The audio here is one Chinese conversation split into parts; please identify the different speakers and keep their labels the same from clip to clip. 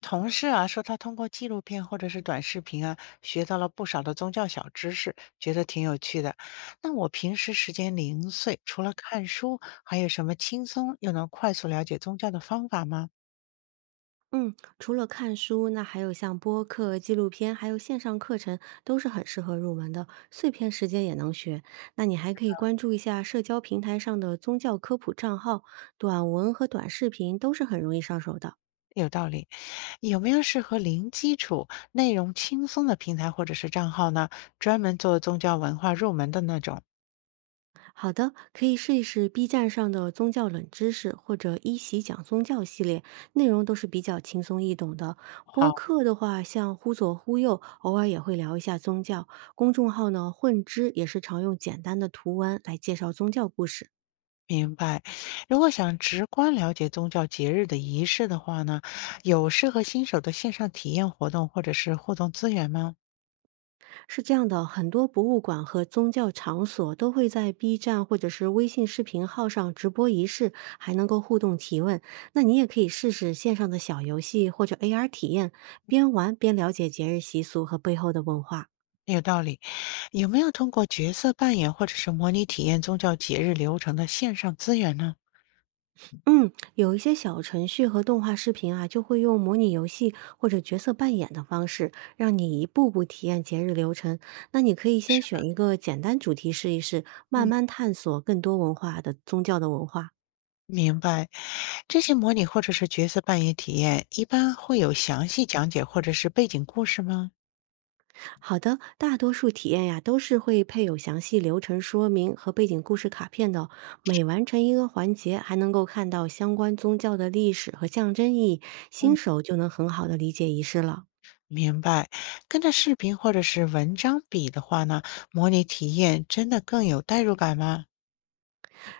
Speaker 1: 同事啊说，他通过纪录片或者是短视频啊，学到了不少的宗教小知识，觉得挺有趣的。那我平时时间零碎，除了看书，还有什么轻松又能快速了解宗教的方法吗？
Speaker 2: 嗯，除了看书，那还有像播客、纪录片，还有线上课程，都是很适合入门的，碎片时间也能学。那你还可以关注一下社交平台上的宗教科普账号，短文和短视频都是很容易上手的。
Speaker 1: 有道理，有没有适合零基础、内容轻松的平台或者是账号呢？专门做宗教文化入门的那种？
Speaker 2: 好的，可以试一试 B 站上的宗教冷知识或者一席讲宗教系列，内容都是比较轻松易懂的。播
Speaker 1: 好。
Speaker 2: 客的话，像忽左忽右，偶尔也会聊一下宗教。公众号呢，混知也是常用简单的图文来介绍宗教故事。
Speaker 1: 明白，如果想直观了解宗教节日的仪式的话呢，有适合新手的线上体验活动或者是互动资源吗？
Speaker 2: 是这样的，很多博物馆和宗教场所都会在 B 站或者是微信视频号上直播仪式，还能够互动提问。那你也可以试试线上的小游戏或者 AR 体验，边玩边了解节日习俗和背后的文化。
Speaker 1: 有道理，有没有通过角色扮演或者是模拟体验宗教节日流程的线上资源呢？
Speaker 2: 嗯，有一些小程序和动画视频啊，就会用模拟游戏或者角色扮演的方式，让你一步步体验节日流程。那你可以先
Speaker 1: 是，
Speaker 2: 选一个简单主题试一试，慢
Speaker 1: 嗯，
Speaker 2: 慢探索更多文化的宗教的文化。
Speaker 1: 明白，这些模拟或者是角色扮演体验，一般会有详细讲解或者是背景故事吗？
Speaker 2: 好的，大多数体验呀都是会配有详细流程说明和背景故事卡片的哦。每完成一个环节，还能够看到相关宗教的历史和象征意义，新手就能很好的理解仪式了。
Speaker 1: 明白，跟着视频或者是文章比的话呢，模拟体验真的更有代入感吗？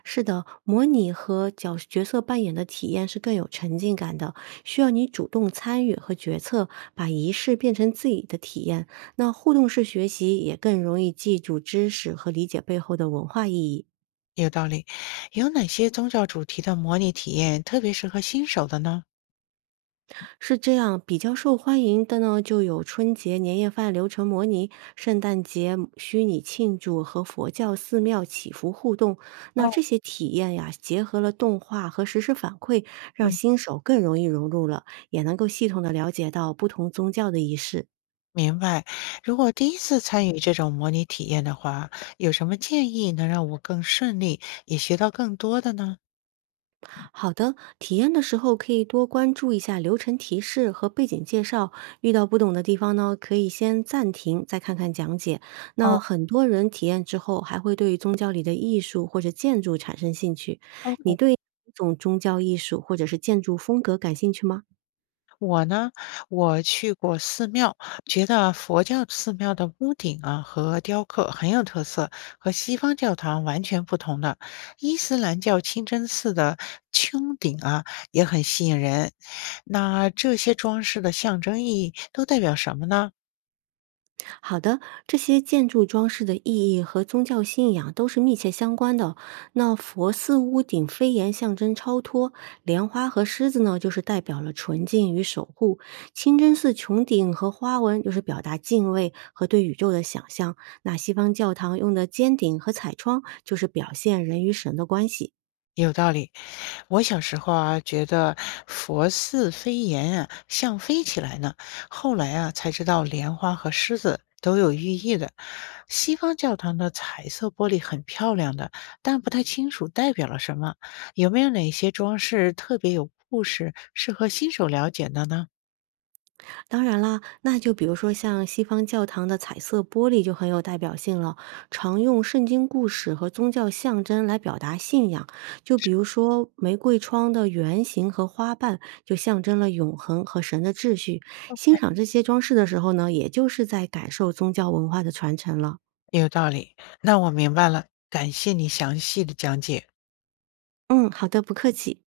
Speaker 2: 是的，模拟和角色扮演的体验是更有沉浸感的，需要你主动参与和决策，把仪式变成自己的体验。那互动式学习也更容易记住知识和理解背后的文化意义。
Speaker 1: 有道理。有哪些宗教主题的模拟体验特别适合新手的呢？
Speaker 2: 是这样，比较受欢迎的呢，就有春节年夜饭流程模拟、圣诞节虚拟庆祝和佛教寺庙祈福互动。那
Speaker 1: 哦，
Speaker 2: 这些体验呀，结合了动画和实时反馈，让
Speaker 1: 嗯。
Speaker 2: 新手更容易融入了，也能够系统的了解到不同宗教的仪式。
Speaker 1: 明白。如果第一次参与这种模拟体验的话，有什么建议能让我更顺利，也学到更多的呢？
Speaker 2: 好的，体验的时候可以多关注一下流程提示和背景介绍，遇到不懂的地方呢，可以先暂停，再看看讲解。那很多人体验之后，还会对宗教里的艺术或者建筑产生兴趣。你对哪种宗教艺术或者是建筑风格感兴趣吗？
Speaker 1: 我呢，我去过寺庙，觉得佛教寺庙的屋顶啊和雕刻很有特色，和西方教堂完全不同的。伊斯兰教清真寺的穹顶啊也很吸引人。那这些装饰的象征意义都代表什么呢？
Speaker 2: 好的，这些建筑装饰的意义和宗教信仰都是密切相关的哦。那佛寺屋顶飞檐象征超脱，莲花和狮子呢，就是代表了纯净与守护；清真寺穹顶和花纹就是表达敬畏和对宇宙的想象。那西方教堂用的尖顶和彩窗，就是表现人与神的关系。
Speaker 1: 有道理，我小时候啊，觉得佛似飞檐啊，像飞起来呢。后来啊，才知道莲花和狮子都有寓意的。西方教堂的彩色玻璃很漂亮的，但不太清楚代表了什么。有没有哪些装饰特别有故事，适合新手了解的呢？
Speaker 2: 当然啦，那就比如说像西方教堂的彩色玻璃就很有代表性了，常用圣经故事和宗教象征来表达信仰。就比如说玫瑰窗的圆形和花瓣，就象征了永恒和神的秩序。欣赏这些装饰的时候呢，也就是在感受宗教文化的传承了。
Speaker 1: 有道理，那我明白了，感谢你详细的讲解。
Speaker 2: 嗯，好的，不客气。